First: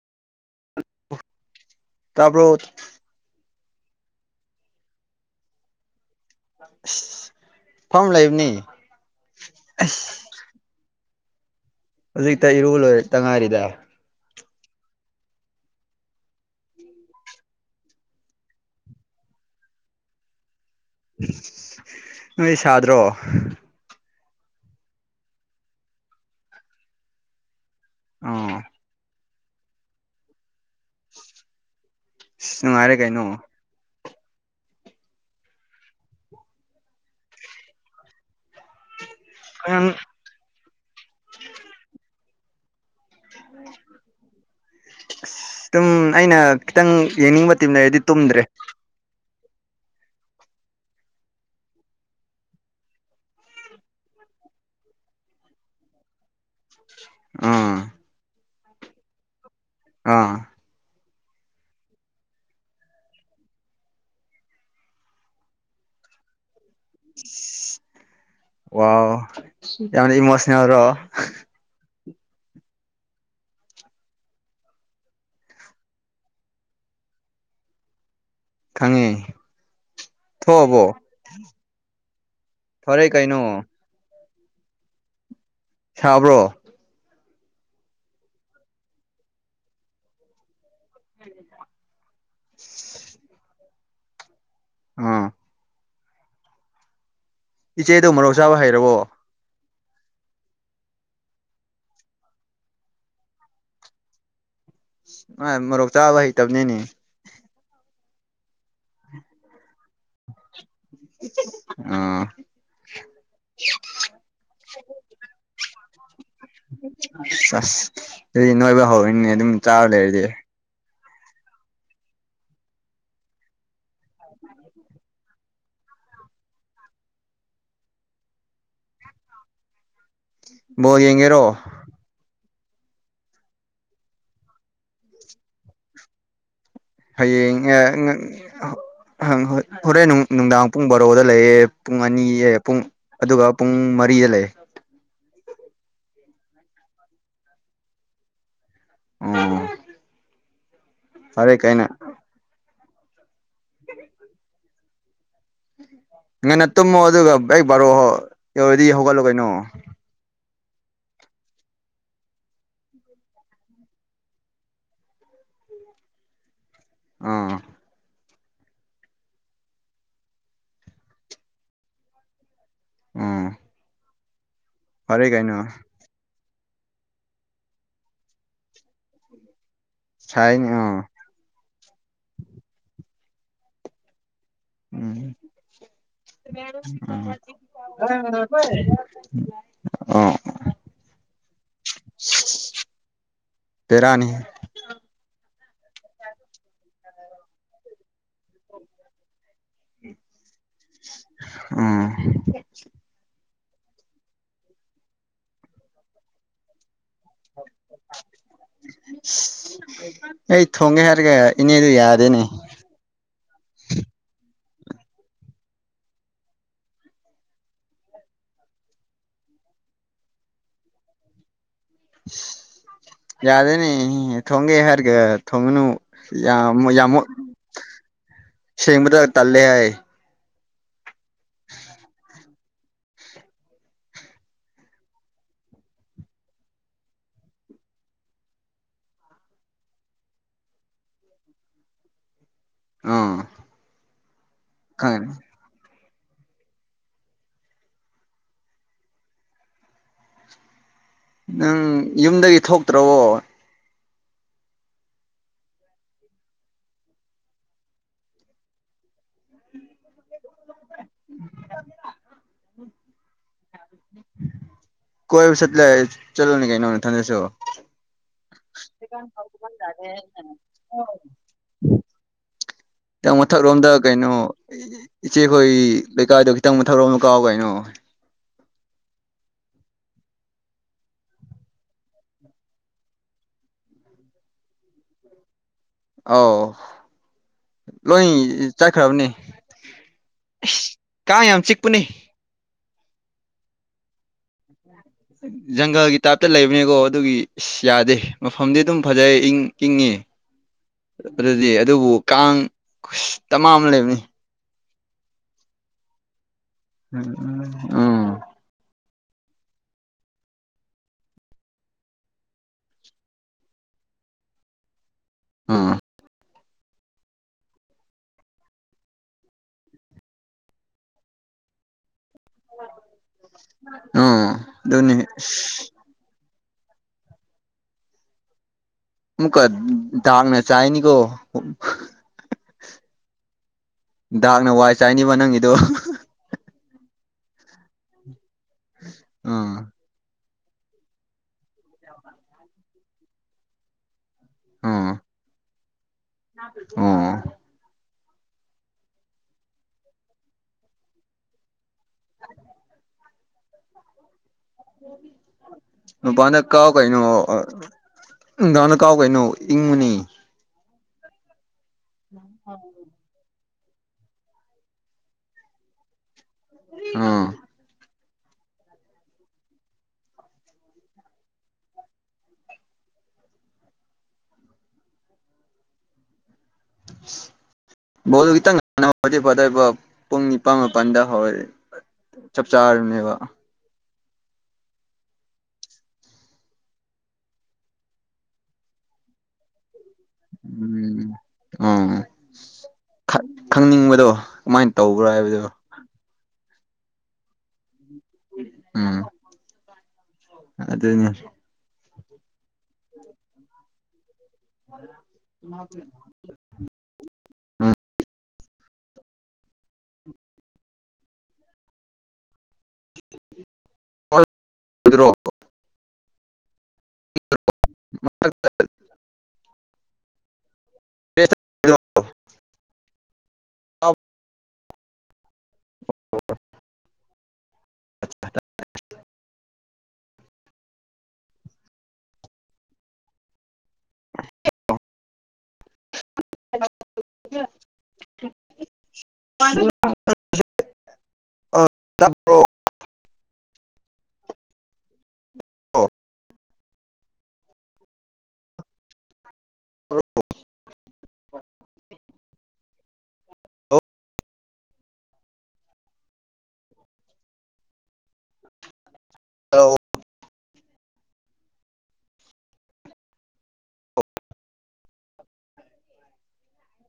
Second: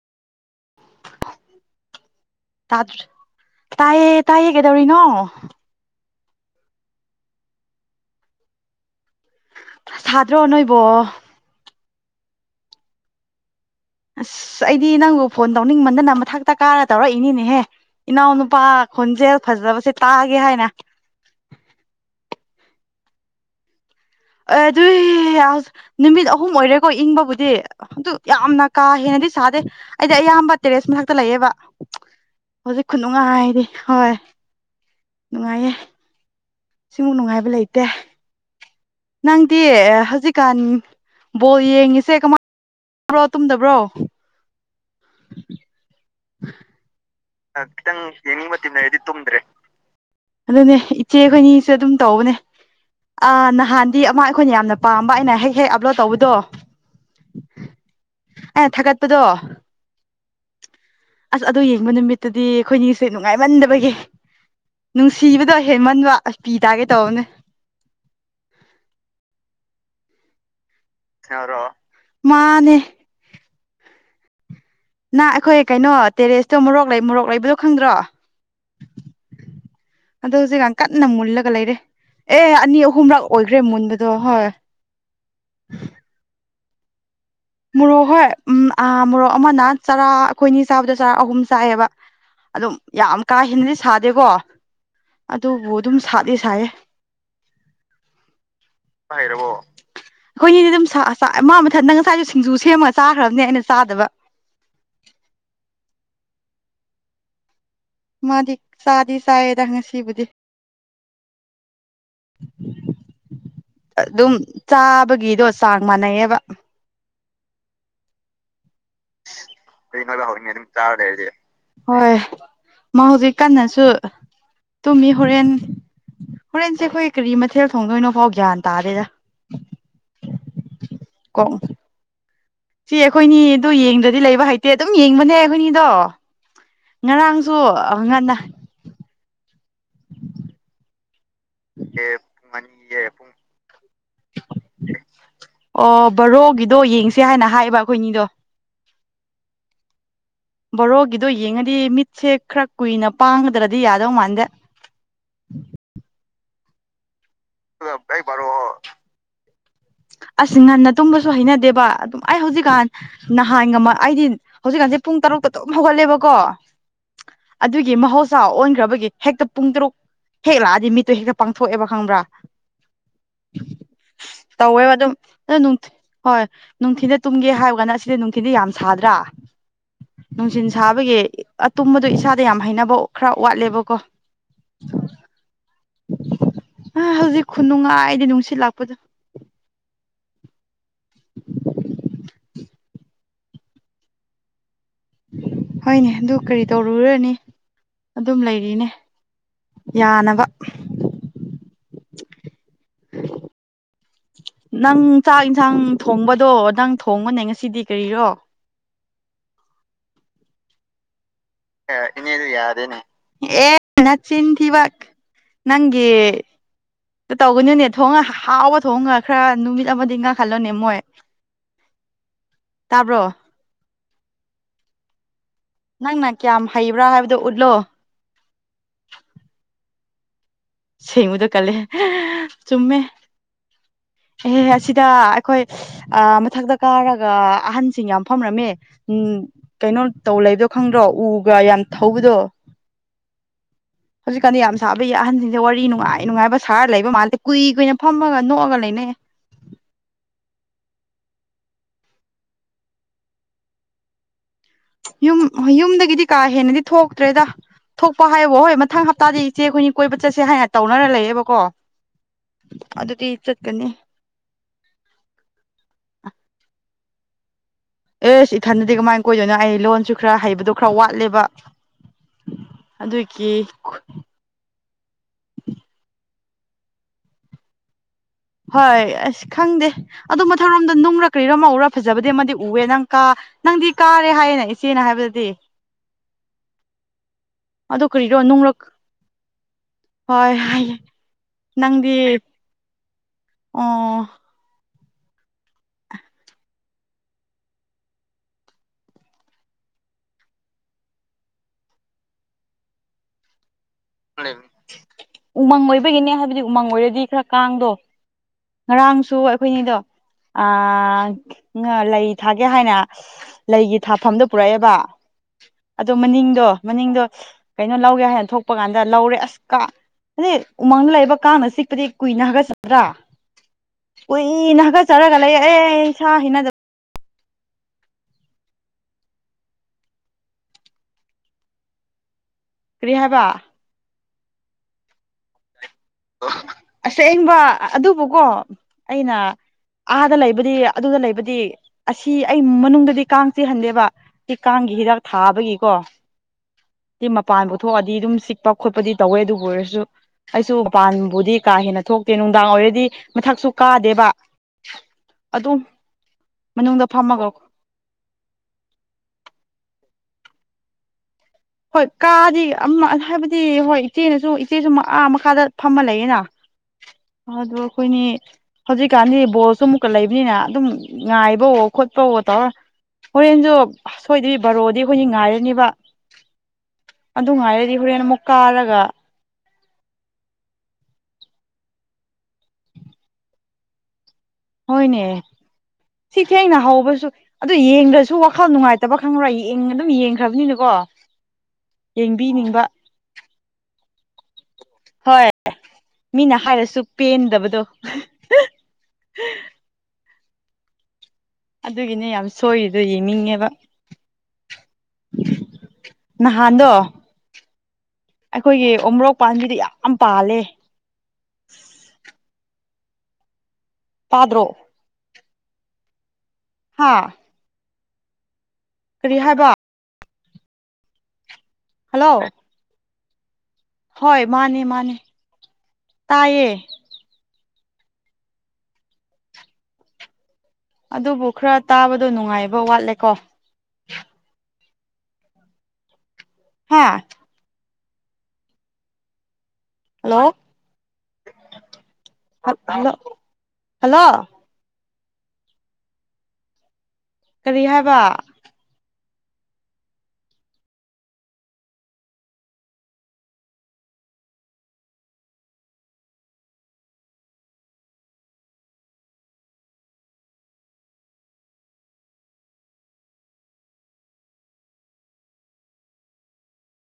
ꯇꯥꯕ꯭ꯔꯣ ꯇꯥꯏꯑ ꯇꯥꯏꯌꯦ ꯀꯩꯗꯧꯔꯤꯅꯣ ꯐꯥꯔꯝ ꯂꯩꯕꯅꯤ ꯑꯁ ꯑꯗ꯭ꯔꯣ ꯅꯣꯏꯕꯣ ꯍꯧꯖꯤꯛꯇ ꯏꯔꯨ ꯂꯣꯏꯔꯛꯇ ꯉꯥꯏꯔꯤꯗ ꯑꯁ ꯑꯩꯗꯤ ꯅꯪꯕꯨ ꯐꯣꯟ ꯇꯧꯅꯤꯡꯃꯟꯗꯅ ꯃꯊꯛꯇ ꯀꯥꯔ ꯇꯧꯔꯛꯏꯅꯤꯅꯦꯍꯦ ꯏꯅꯥꯎꯅꯨꯄꯥ ꯈꯣꯟꯖꯦꯜ ꯐꯖꯕꯁꯦ ꯇꯥꯒꯦ ꯍꯥꯏꯅ ꯅꯣꯏ ꯁꯥꯗ꯭ꯔꯣ ꯑꯦ ꯑꯗꯨꯏ ꯑꯥꯎꯁ ꯅꯨꯃꯤꯠ ꯑꯍꯨꯝ ꯑꯣꯏꯔꯦꯀꯣ ꯏꯪꯕꯕꯨꯗꯤ ꯑꯗꯨ ꯑꯣ ꯌꯥꯝꯅ ꯀꯥ ꯍꯦꯟꯅꯗꯤ ꯁꯥꯗꯦ ꯑꯩꯗꯤ ꯑꯌꯥꯝꯕ ꯇꯦꯔꯦꯁ ꯃꯊꯛꯇ ꯂꯩꯌꯦꯕ ꯑꯁ ꯍꯧꯖꯤꯛ ꯅꯨꯡꯉꯥꯏꯔꯦ ꯀꯩꯅꯣ ꯈꯨꯅꯨꯡꯉꯥꯏꯗꯤ ꯍꯣꯏ ꯅꯨꯡꯉꯥꯏꯌꯦ ꯁꯤꯃꯨꯛ ꯅꯨꯡꯉꯥꯏꯕ ꯂꯩꯇꯦ ꯅꯪꯇꯤ ꯅꯪ ꯍꯧꯖꯤꯛꯀꯥꯟ ꯕꯣꯜ ꯌꯦꯡꯉꯤꯁꯦ ꯀꯃꯥꯏ ꯕ꯭ꯔꯣ ꯇꯨꯝꯗꯕ꯭ꯔꯣ ꯑꯁ ꯇꯨꯝ ꯑꯩꯅ ꯈꯤꯇꯪ ꯌꯦꯡꯅꯤꯡꯕ ꯇꯤꯝ ꯂꯩꯔꯗꯤ ꯈꯤꯇꯪ ꯇꯨꯝꯗ꯭ꯔꯦ ꯌꯦꯡꯅꯤꯡꯕ ꯇꯤꯝ ꯂꯩꯔꯗꯤ ꯇꯨꯝꯗ꯭ꯔꯦ ꯑꯗꯨꯅꯦ ꯏꯆꯦ ꯈꯣꯏꯅꯤꯁꯨ ꯑꯗꯨꯝ ꯇꯧꯕꯅꯦ ꯑ ꯅꯍꯥꯟꯗꯤ ꯑꯃ ꯑꯩꯈꯣꯏꯅ ꯌꯥꯝꯅ ꯄꯥꯝꯕ ꯑꯩꯅ ꯍꯦꯛ ꯍꯦꯛ ꯑꯞꯂꯣꯗ ꯇꯧꯕꯗꯣ ꯑꯥ ꯑꯩꯅ ꯊꯥꯒꯠꯄꯗꯣ ꯑꯥ ꯑꯁ ꯑꯗꯣ ꯌꯦꯡꯕ ꯅꯨꯃꯤꯠ ꯇꯗꯤ ꯑꯩꯈꯣꯏꯅꯤꯁꯦ ꯅꯨꯡꯉꯥꯏꯃꯟꯗꯕꯒꯤ ꯅꯨꯡꯁꯤꯕꯗꯣ ꯍꯦꯟꯃꯟꯕ ꯄꯤ ꯇꯥꯒꯦ ꯇꯧꯕꯅꯦ ꯋꯥꯎ ꯌꯥꯝꯅ ꯏꯃꯣꯁꯅꯦꯜ ꯔꯣ ꯃꯥꯟꯅꯦ ꯅꯪ ꯑꯩꯈꯣꯏ ꯀꯩꯅꯣ ꯇꯦꯔꯦꯁꯇꯣ ꯃꯣꯔꯣꯛ ꯂꯩ ꯃꯣꯔꯣꯛ ꯂꯩꯕꯗꯣ ꯈꯪꯗ꯭ꯔꯣ ꯈꯪꯉꯦ ꯑꯗꯣ ꯍꯧꯖꯤꯛꯀꯥꯟ ꯀꯟꯅ ꯃꯨꯜꯂꯒ ꯂꯩꯔꯦ ꯑꯦ ꯑꯅꯤ ꯐꯔꯦ ꯑꯍꯨꯝꯔꯛ ꯀꯩꯅꯣ ꯑꯣꯏꯈ꯭ꯔꯦ ꯃꯨꯟꯕꯗꯣ ꯍꯣꯏ ꯁꯥꯕ꯭ꯔꯣ ꯃꯣꯔꯣꯛ ꯍꯣꯏ ꯎꯝ ꯑ ꯃꯣꯔꯣꯛ ꯑꯃꯅ ꯆꯔꯥ ꯑꯩꯈꯣꯏꯅꯤ ꯆꯥꯕꯗ ꯆꯔꯥ ꯑꯍꯨꯝ ꯆꯥꯏꯑꯦꯕ ꯑꯗꯨꯝ ꯌꯥꯝ ꯀꯥ ꯍꯦꯟꯅꯗꯤ ꯁꯥꯗꯦꯀꯣ ꯑꯣ ꯑꯗꯨꯕꯨ ꯑꯗꯨꯝ ꯁꯥꯗꯤ ꯁꯥꯏꯌꯦ ꯏꯆꯦꯗꯣ ꯃꯨꯔꯣꯛ ꯆꯥꯕ ꯍꯩꯔꯕꯣ ꯍꯩꯔꯕꯣ ꯑꯩꯈꯣꯏꯅꯤꯗꯤ ꯑꯗꯨꯝ ꯁꯥ ꯑ ꯆꯥ ꯃꯥ ꯃꯊꯟꯇ ꯉꯁꯥꯏꯁꯨ ꯁꯤꯡꯖꯨ ꯁꯦꯝꯃꯒ ꯆꯥꯈ꯭ꯔꯝꯅꯦ ꯑꯩꯅ ꯆꯥꯗꯕ ꯑ ꯃꯣꯔꯣꯛ ꯆꯥꯕ ꯍꯩꯇꯕꯅꯤꯅꯦ ꯃꯥꯗꯤ ꯆꯥꯗꯤ ꯆꯥꯏꯌꯦꯗ ꯉꯁꯤꯕꯨꯗꯤ ꯑꯥ [inaudible] ꯑꯗꯨꯝ ꯆꯥꯕꯒꯤꯗꯣ ꯆꯥꯡ ꯃꯥꯟꯅꯩꯑꯦꯕ ꯆ ꯑꯩꯗꯤ ꯅꯣꯏꯕ ꯍꯧꯔꯦ ꯍꯣꯏ ꯃꯥ ꯍꯧꯖꯤꯛ ꯀꯟꯅꯁꯨ ꯑ ꯇꯨꯝꯃꯤ ꯍꯣꯔꯦꯟ ꯍꯣꯔꯦꯟꯁꯦ ꯑꯩꯈꯣꯏ ꯀꯔꯤ ꯃꯊꯦꯜ ꯊꯣꯡꯗꯣꯏꯅꯣꯐꯥꯎ ꯒ꯭ꯌꯥꯟ ꯇꯥꯗꯦꯗ ꯕꯣꯜ ꯌꯦꯡꯉꯦꯔꯣ ꯆꯦ ꯑꯩꯈꯣꯏꯅꯤ ꯑꯗꯨ ꯌꯦꯡꯗꯔꯗꯤ ꯂꯩꯕ ꯍꯩꯇꯦ ꯑꯗꯨꯝ ꯌꯦꯡꯕꯅꯦ ꯑꯩꯈꯣꯏꯅꯤꯗꯣ ꯉꯔꯥꯡꯁꯨ ꯑ ꯉꯟꯅ ꯑꯍꯪ ꯍꯣꯏ ꯍꯣꯔꯦꯟꯅꯨꯡ ꯅꯨꯡꯗꯥꯡ ꯄꯨꯡ ꯕꯥꯔꯣꯗ ꯂꯩꯌꯦ ꯄꯨꯡ ꯑꯅꯤ ꯑꯦ ꯄꯨꯡ ꯑꯗꯨꯒ ꯄꯨꯡ ꯃꯔꯤꯗ ꯂꯩ ꯑꯣ ꯕꯔꯣꯒꯤꯗꯣ ꯌꯦꯡꯁꯦ ꯍꯥꯏꯅ ꯍꯥꯏꯕ ꯑꯩꯈꯣꯏꯅꯤꯗꯣ ꯑꯣ ꯕꯣꯔꯣꯒꯤꯗꯣ ꯐꯔꯦ ꯌꯦꯡꯉꯗꯤ ꯀꯩꯅꯣ ꯃꯤꯠꯁꯦ ꯈꯔ ꯀꯨꯏꯅ ꯄꯥꯡꯒꯗ꯭ꯔꯗꯤ ꯌꯥꯗꯧ ꯃꯥꯟꯗꯦ ꯉꯟꯅ ꯇꯨꯝꯃꯣ ꯑꯗꯨꯒ ꯍꯦꯛ ꯕꯥꯔꯣ ꯑꯩ ꯕꯥꯔꯣ ꯌꯧꯔꯗꯤ ꯍꯧꯒꯠꯂꯨ ꯀꯩꯅꯣ ꯑꯁ ꯉꯟꯅ ꯇꯨꯝꯕꯁꯨ ꯍꯩꯅꯗꯦꯕ ꯑꯗꯨꯝ ꯑꯩ ꯍꯧꯖꯤꯛꯀꯥꯟ ꯅꯍꯥꯟꯒꯝꯃ ꯑꯩꯗꯤ ꯍꯧꯖꯤꯛꯀꯥꯟꯁꯦ ꯄꯨꯡ ꯇꯔꯨꯛꯇ ꯑꯗꯨꯝ ꯍꯧꯒꯠꯂꯦꯕꯀꯣ ꯑꯥ ꯑꯗꯨꯒꯤ ꯃꯍꯧꯁ ꯑꯣꯟꯈ꯭ꯔꯕꯒꯤ ꯍꯦꯛꯇ ꯄꯨꯡ ꯇꯔꯨꯛ ꯍꯦꯛ ꯂꯥꯛꯑꯗꯤ ꯃꯤꯠꯇꯣ ꯍꯦꯛꯇ ꯄꯥꯡꯊꯣꯛꯑꯦꯕ ꯈꯪꯕ꯭ꯔꯥ ꯎꯝ ꯇꯧꯕꯗꯨ ꯐꯔꯦ ꯀꯩꯅꯣ ꯍꯣꯏ ꯅꯨꯡꯊꯤꯟꯗ ꯇꯨꯝꯒꯦ ꯍꯥꯏꯕꯒꯅ ꯑꯁꯤꯗꯤ ꯅꯨꯡꯊꯤꯤꯟꯗ ꯌꯥꯝ ꯁꯥꯗ꯭ꯔꯥ ꯁꯥꯏꯅꯤ ꯅꯨꯡꯁꯤꯟ ꯑꯥ ꯁꯥꯕꯒꯤ ꯑꯇꯨꯝꯕꯗꯣ ꯏꯁꯥꯗ ꯌꯥꯝ ꯍꯩꯅꯕ ꯈꯔ ꯋꯥꯠꯂꯦꯕꯀꯣ ꯑ ꯍꯧꯖꯤꯛ ꯈꯨꯅꯨꯡꯉꯥꯏꯗꯤ ꯅꯨꯡꯁꯤꯠ ꯂꯥꯛꯄꯗꯣ ꯍ ꯑꯣ [inaudible] ꯄꯦꯔꯥꯅꯤ ꯍꯣꯏꯅꯦ ꯑꯗꯨ ꯀꯔꯤ ꯇꯧꯔꯨꯔꯅꯤ ꯑꯗꯨꯝ ꯂꯩꯔꯤꯅꯦ ꯌꯥꯅꯕ ꯑꯥ ꯅꯪ ꯆꯥꯛ ꯌꯦꯟꯁꯥꯡ ꯊꯣꯡꯕꯗꯣ ꯅꯪ ꯊꯣꯡꯕꯅꯦ ꯉꯁꯤꯗꯤ ꯀꯔꯤꯔꯣ ꯑꯩ ꯊꯉꯦ ꯍꯥꯏꯔꯒꯦ ꯌꯥ ꯅꯆꯤꯟꯤꯟ ꯏ ꯋꯥꯥꯛ ꯅꯪꯒ ꯇꯧꯒꯅꯨꯅꯦ ꯊꯣꯡꯉ ꯍꯥꯎꯕ ꯊꯣꯡꯉꯒ ꯈꯔ ꯅꯨꯃꯤꯠ ꯑꯃꯗꯤ ꯉꯥꯡꯈꯜꯂꯣꯅꯦ ꯃꯣꯏ [inaudible] ꯇꯥꯕ꯭ꯔꯣ ꯌꯥꯗꯅꯤ ꯊꯣꯡꯒꯦ ꯍꯥꯏꯔꯒ ꯊꯣꯡꯅꯨ ꯅꯪꯅ ꯀꯌꯥꯝ ꯌꯥꯝ ꯍꯩꯕ꯭ꯔꯥ ꯌꯥꯝꯃ ꯍꯥꯏꯕꯗꯣ ꯎꯠꯂꯣ ꯁꯃ ꯇ ꯇꯜꯂꯦ ꯍꯥꯏꯌꯦ ꯁꯦꯡꯉꯨꯗ ꯀꯜꯂꯦ ꯆꯨꯝꯃꯦ ꯑꯦꯍꯍ ꯑꯁꯤꯗ ꯑꯩꯈꯣꯏ ꯑ ꯃꯊꯛꯇ ꯀꯥꯔꯒ ꯑꯍꯟꯁꯤꯡ ꯌꯥꯝ ꯐꯝꯔꯝꯃꯦ ꯎꯝ ꯀꯩꯅꯣ ꯇꯧ ꯂꯩꯗꯣ ꯈꯪꯗ꯭ꯔꯣ ꯎꯒ ꯌꯥꯝ ꯊꯧꯕꯗꯣ ꯑꯥ ꯍꯧꯖꯤꯛꯀꯥꯟꯗꯤ ꯌꯥꯝ ꯁꯥꯕ ꯌꯥ ꯈꯪꯉꯦ ꯑꯍꯟꯁꯤ ꯑꯗ ꯋꯥꯔꯤ ꯅꯨꯡꯉꯥꯏ ꯅꯨꯡꯉꯥꯏꯕ ꯁꯍꯔ ꯂꯩꯕ ꯃꯥꯜꯦ ꯀꯨꯏ ꯀꯨꯏꯅ ꯐꯃꯒ ꯅꯣꯛꯑꯒ ꯂꯩꯅꯩ ꯅꯪ ꯌꯨꯝꯗꯒꯤ ꯊꯣꯛꯇ꯭ꯔꯕꯣ ꯌꯨꯝ ꯌꯨꯝꯗꯒꯤꯗꯤ ꯀꯥ ꯍꯦꯟꯅꯗꯤ ꯊꯣꯛꯇ꯭ꯔꯦꯗ ꯊꯣꯛꯄ ꯍꯥꯏꯌꯦꯕꯣ ꯍꯣꯏ ꯃꯊꯪ ꯍꯞꯇꯥꯗꯤ ꯏꯆꯦ ꯑꯩꯈꯣꯏꯅꯤ ꯀꯣꯏꯕ ꯆꯠꯁꯦ ꯍꯥꯏꯅ ꯇꯧꯅꯔ ꯂꯩꯌꯦꯦꯕꯀꯣ ꯑꯗꯨꯗꯤꯤ ꯆꯀꯅꯤ ꯀꯣꯏ ꯁꯠꯂ ꯆꯂ ꯅ ꯀꯩꯅꯩꯅ ꯊꯟꯗꯦꯁꯤ ꯑꯦꯁ ꯏꯊꯟꯗꯗꯤ ꯀꯃꯥꯏꯅ ꯀꯣꯏꯗꯣꯏꯅꯣ ꯑꯩ ꯂꯣꯟꯁꯨ ꯈꯔ ꯍꯩꯕꯗꯣ ꯈꯔ ꯋꯥꯠꯂꯦꯕ ꯅꯇ ꯑꯗꯨꯒꯤ ꯃꯊꯛ ꯂꯣꯝꯗ ꯀꯩꯅꯣ ꯏꯆꯦꯈꯣꯏ ꯂꯩꯀꯥꯏꯗꯣ ꯈꯤꯇꯪ ꯃꯊꯧꯔꯣꯅ ꯀꯥꯎ ꯀꯩꯅꯣ ꯍꯣꯏ ꯑꯁ ꯈꯪꯗꯦ ꯑꯗꯨꯗꯣ ꯃꯊꯊꯧꯔꯣꯝꯗ ꯅꯨꯡꯔꯥ ꯀꯔꯤꯔꯣ ꯑꯃꯎꯔꯥ ꯐꯖꯕꯗꯤ ꯑꯃꯗꯤ ꯎꯑꯦ ꯅꯪ ꯀꯥ ꯅꯪꯗꯤ ꯀꯥꯔꯦ ꯍꯥꯏꯌꯦꯅ ꯏꯆꯦꯅ ꯍꯥꯏꯕꯗꯨꯗꯤ ꯑꯥꯎ ꯑꯗꯨ ꯂꯣꯏ ꯀꯔꯤꯔꯣ ꯅꯨꯡꯔꯛ ꯆꯥꯏꯈ꯭ꯔꯕꯅꯤ ꯍꯣꯏ ꯍꯥꯏꯌꯦ ꯀꯥꯏ ꯌꯥꯝ ꯆꯤꯛ ꯄꯨꯅꯦ ꯅꯪꯗꯤ ꯑꯣ ꯎ ꯖꯪꯒꯜꯒꯤ ꯇꯥꯏꯞꯇ ꯂꯩꯕꯅꯦꯀꯣ ꯑꯗꯨꯒꯤ ꯏꯁꯁ ꯌꯥꯗꯦ ꯃꯐꯝꯗꯤ ꯑꯗꯨꯝ ꯐꯖꯩ ꯏꯪ ꯀꯤꯡꯉ ꯑꯗꯨꯗꯤ ꯑꯗꯨꯕꯨ ꯀꯥꯡ ꯇꯃꯥ ꯑꯃ ꯂꯩꯕꯅꯤ ꯎꯃꯪ ꯑꯣꯏꯕꯒꯤꯅꯦ ꯍꯥꯏꯕꯗꯤ ꯎꯃꯪ ꯑꯣꯏꯔꯗꯤ ꯈꯔ ꯀꯥꯡꯗꯣ ꯎꯝ ꯉꯔꯥꯡꯁꯨ ꯑꯩꯈꯣꯏꯅꯤꯗꯣ ꯑ ꯂꯩ ꯊꯥꯒꯦ ꯍꯥꯏꯅ ꯂꯩꯒꯤ ꯊꯥꯐꯝꯗ ꯄꯨꯔꯛꯑꯦꯕ ꯎꯝ ꯑꯗꯣ ꯃꯅꯤꯡꯗꯣ ꯃꯅꯤꯡꯗꯣ ꯀꯩꯅꯣ ꯂꯧꯒꯦ ꯍꯥꯏꯅ ꯊꯣꯛ ꯆꯄ ꯀꯥꯟꯗ ꯂꯧꯔꯦ ꯑꯁ ꯀꯥ ꯑꯗꯩ ꯎꯃꯪ ꯂꯩꯕ ꯀꯥꯡꯅ ꯆꯤꯛꯄꯗꯤ ꯀꯨꯏꯅ ꯍꯥꯏꯒꯠ ꯕ꯭ꯔꯥ ꯎꯝ ꯀꯨꯏꯅ ꯑꯗꯨꯅꯤ ꯍꯥꯒꯠꯆꯔꯒ ꯂꯩꯑꯦ ꯏꯁꯥ ꯍꯅꯗꯕ ꯑꯃꯨꯛꯀ ꯗꯥꯛꯅ ꯆꯥꯏꯅꯤꯀꯣ ꯀꯔꯤ ꯍꯥꯏꯕ ꯗꯥꯛꯅ ꯋꯥꯏ ꯆꯥꯏꯅꯤꯕ ꯅꯪꯒꯤꯗꯣ ꯑꯁꯦꯡꯕ ꯑꯗꯨꯕꯨꯀꯣ ꯑꯩꯅ ꯎꯝ ꯑꯥꯗ ꯂꯩꯕꯗꯤ ꯑꯗꯨ ꯂꯩꯕꯗꯤ ꯑꯁꯤ ꯑꯩ ꯃꯅꯨꯡꯗꯗꯤ ꯀꯥꯡ ꯆꯤꯍꯟꯗꯦꯕ ꯁꯤ ꯀꯥꯡꯒꯤ ꯑꯥ ꯍꯤꯗꯥꯛ ꯊꯥꯕꯒꯤꯀꯣ ꯁꯤ ꯑꯣ ꯃꯄꯥꯟ ꯊꯣꯛꯑꯗꯤ ꯑꯗꯨꯝ ꯆꯤꯛꯄ ꯈꯣꯠꯄꯗꯤ ꯇꯧꯋꯦ ꯑꯗꯨꯕꯨ ꯑꯣꯏꯔꯁꯨ ꯑꯩꯁꯨ ꯄꯥꯟꯕꯥꯟꯕꯨꯗꯤ ꯀꯥ ꯍꯦꯟꯅ ꯊꯣꯛꯇꯦ ꯅꯨꯡꯗꯥꯡ ꯑꯣꯏꯔꯗꯤ ꯃꯊꯛꯁꯨ ꯀꯥꯗꯦꯕ ꯑꯗꯨꯝ ꯄꯅ ꯀꯥꯎ ꯃꯅꯨꯡꯗ ꯀꯩꯅ ꯐꯝꯃꯒ ꯅꯨꯡꯗꯥꯥꯡꯅ ꯀꯥꯎ ꯀꯩꯅꯣ ꯏꯪꯉꯨꯅꯤ ꯍꯣꯏ ꯀꯥꯗꯤ ꯑꯃ ꯍꯥꯏꯕꯗꯤ ꯍꯣꯏ ꯏꯆꯦꯅꯁꯨ ꯏꯆꯦꯁꯨ ꯑꯥ ꯃꯈꯥꯗ ꯐꯝꯃ ꯂꯩꯌꯦꯅ ꯑꯥ ꯑꯗꯨ ꯑꯩꯈꯣꯏꯅꯤ ꯍꯧꯖꯤꯛꯀꯥꯟꯗꯤ ꯕꯣꯜꯁꯨ ꯑꯃꯨꯛꯀ ꯂꯩꯕꯅꯤꯅ ꯑꯗꯨꯝ ꯉꯥꯏꯕꯋ ꯈꯣꯠꯄꯋ ꯇꯧꯔ ꯍꯣꯔꯦꯟꯁꯨ ꯁꯣꯏꯗꯗꯤ ꯕꯔꯣꯗꯤ ꯑꯩꯈꯣꯏꯅ ꯉꯥꯏꯔꯅꯤꯕ ꯑꯗꯨ ꯉꯥꯏꯔꯗꯤ ꯍꯣꯔꯦꯟ ꯑꯃꯨꯛ ꯀꯥꯔꯒ ꯐꯗꯤ ꯐꯗꯏꯐ ꯄꯨꯡ ꯅꯤꯄꯥꯜ ꯃꯥꯄꯜꯗ ꯍ ꯆꯞ ꯆꯥꯔꯅꯦꯕ ꯍꯣꯏꯅꯦ ꯁꯤ ꯊꯦꯡꯅ ꯍꯧꯕꯁꯨ ꯑꯗꯨ ꯌꯦꯡꯗ꯭ꯔꯁꯨ ꯋꯥꯈꯜ ꯅꯨꯡꯉꯥꯏꯇꯕ ꯈꯪꯉ꯭ꯔꯣꯏ ꯑꯗꯨꯝ ꯌꯦꯡꯈ꯭ꯔꯕꯅꯤꯅꯀꯣ ꯎꯝ ꯎꯝ ꯌꯦꯡꯕꯤꯅꯤꯡꯕ ꯈꯪꯅꯤꯡꯕꯗꯣ ꯀꯃꯥꯏꯅ ꯇꯧꯕ꯭ꯔꯥ ꯍꯣꯏ ꯍꯥꯏꯕꯗꯨꯣ ꯃꯤꯅ ꯍꯥꯏꯔꯁꯨ ꯄꯦꯟꯗꯕꯗꯣ ꯎꯝ ꯑꯗꯨꯗꯅꯤ ꯑꯗꯨꯒꯤꯅꯦ ꯌꯥꯝ ꯁꯣꯏꯔꯤꯗꯣ ꯌꯦꯡꯅꯤꯡꯉꯦꯕ ꯃꯥꯇ ꯅꯍꯥꯟꯗꯣ ꯑꯩꯈꯣꯏꯒꯤ ꯎꯣꯔꯣꯛ ꯄꯥꯝꯕꯤꯗ ꯌꯥꯝ ꯄꯥꯜꯂꯦ ꯄꯥꯗ꯭ꯔꯣ ꯗ꯭ꯔꯣ ꯍꯥ [unintelligible] ꯀꯔꯤ ꯍꯥꯏꯕ [unintelligible] ꯍꯜꯂꯣ ꯍꯣꯏ ꯃꯥꯅꯦ ꯃꯥꯅꯦ ꯇꯥꯏꯌꯦ ꯑꯗꯨꯕꯨ ꯈꯔ ꯇꯥꯕꯗꯣ ꯅꯨꯡꯉꯥꯏꯕ ꯋꯥꯠꯂꯦꯀꯣ ꯍꯥꯦ ꯍ ꯍꯜꯂꯣ ꯍꯜꯂꯣ ꯍꯜꯂꯣ ꯀꯔꯤ ꯍꯥꯏꯕ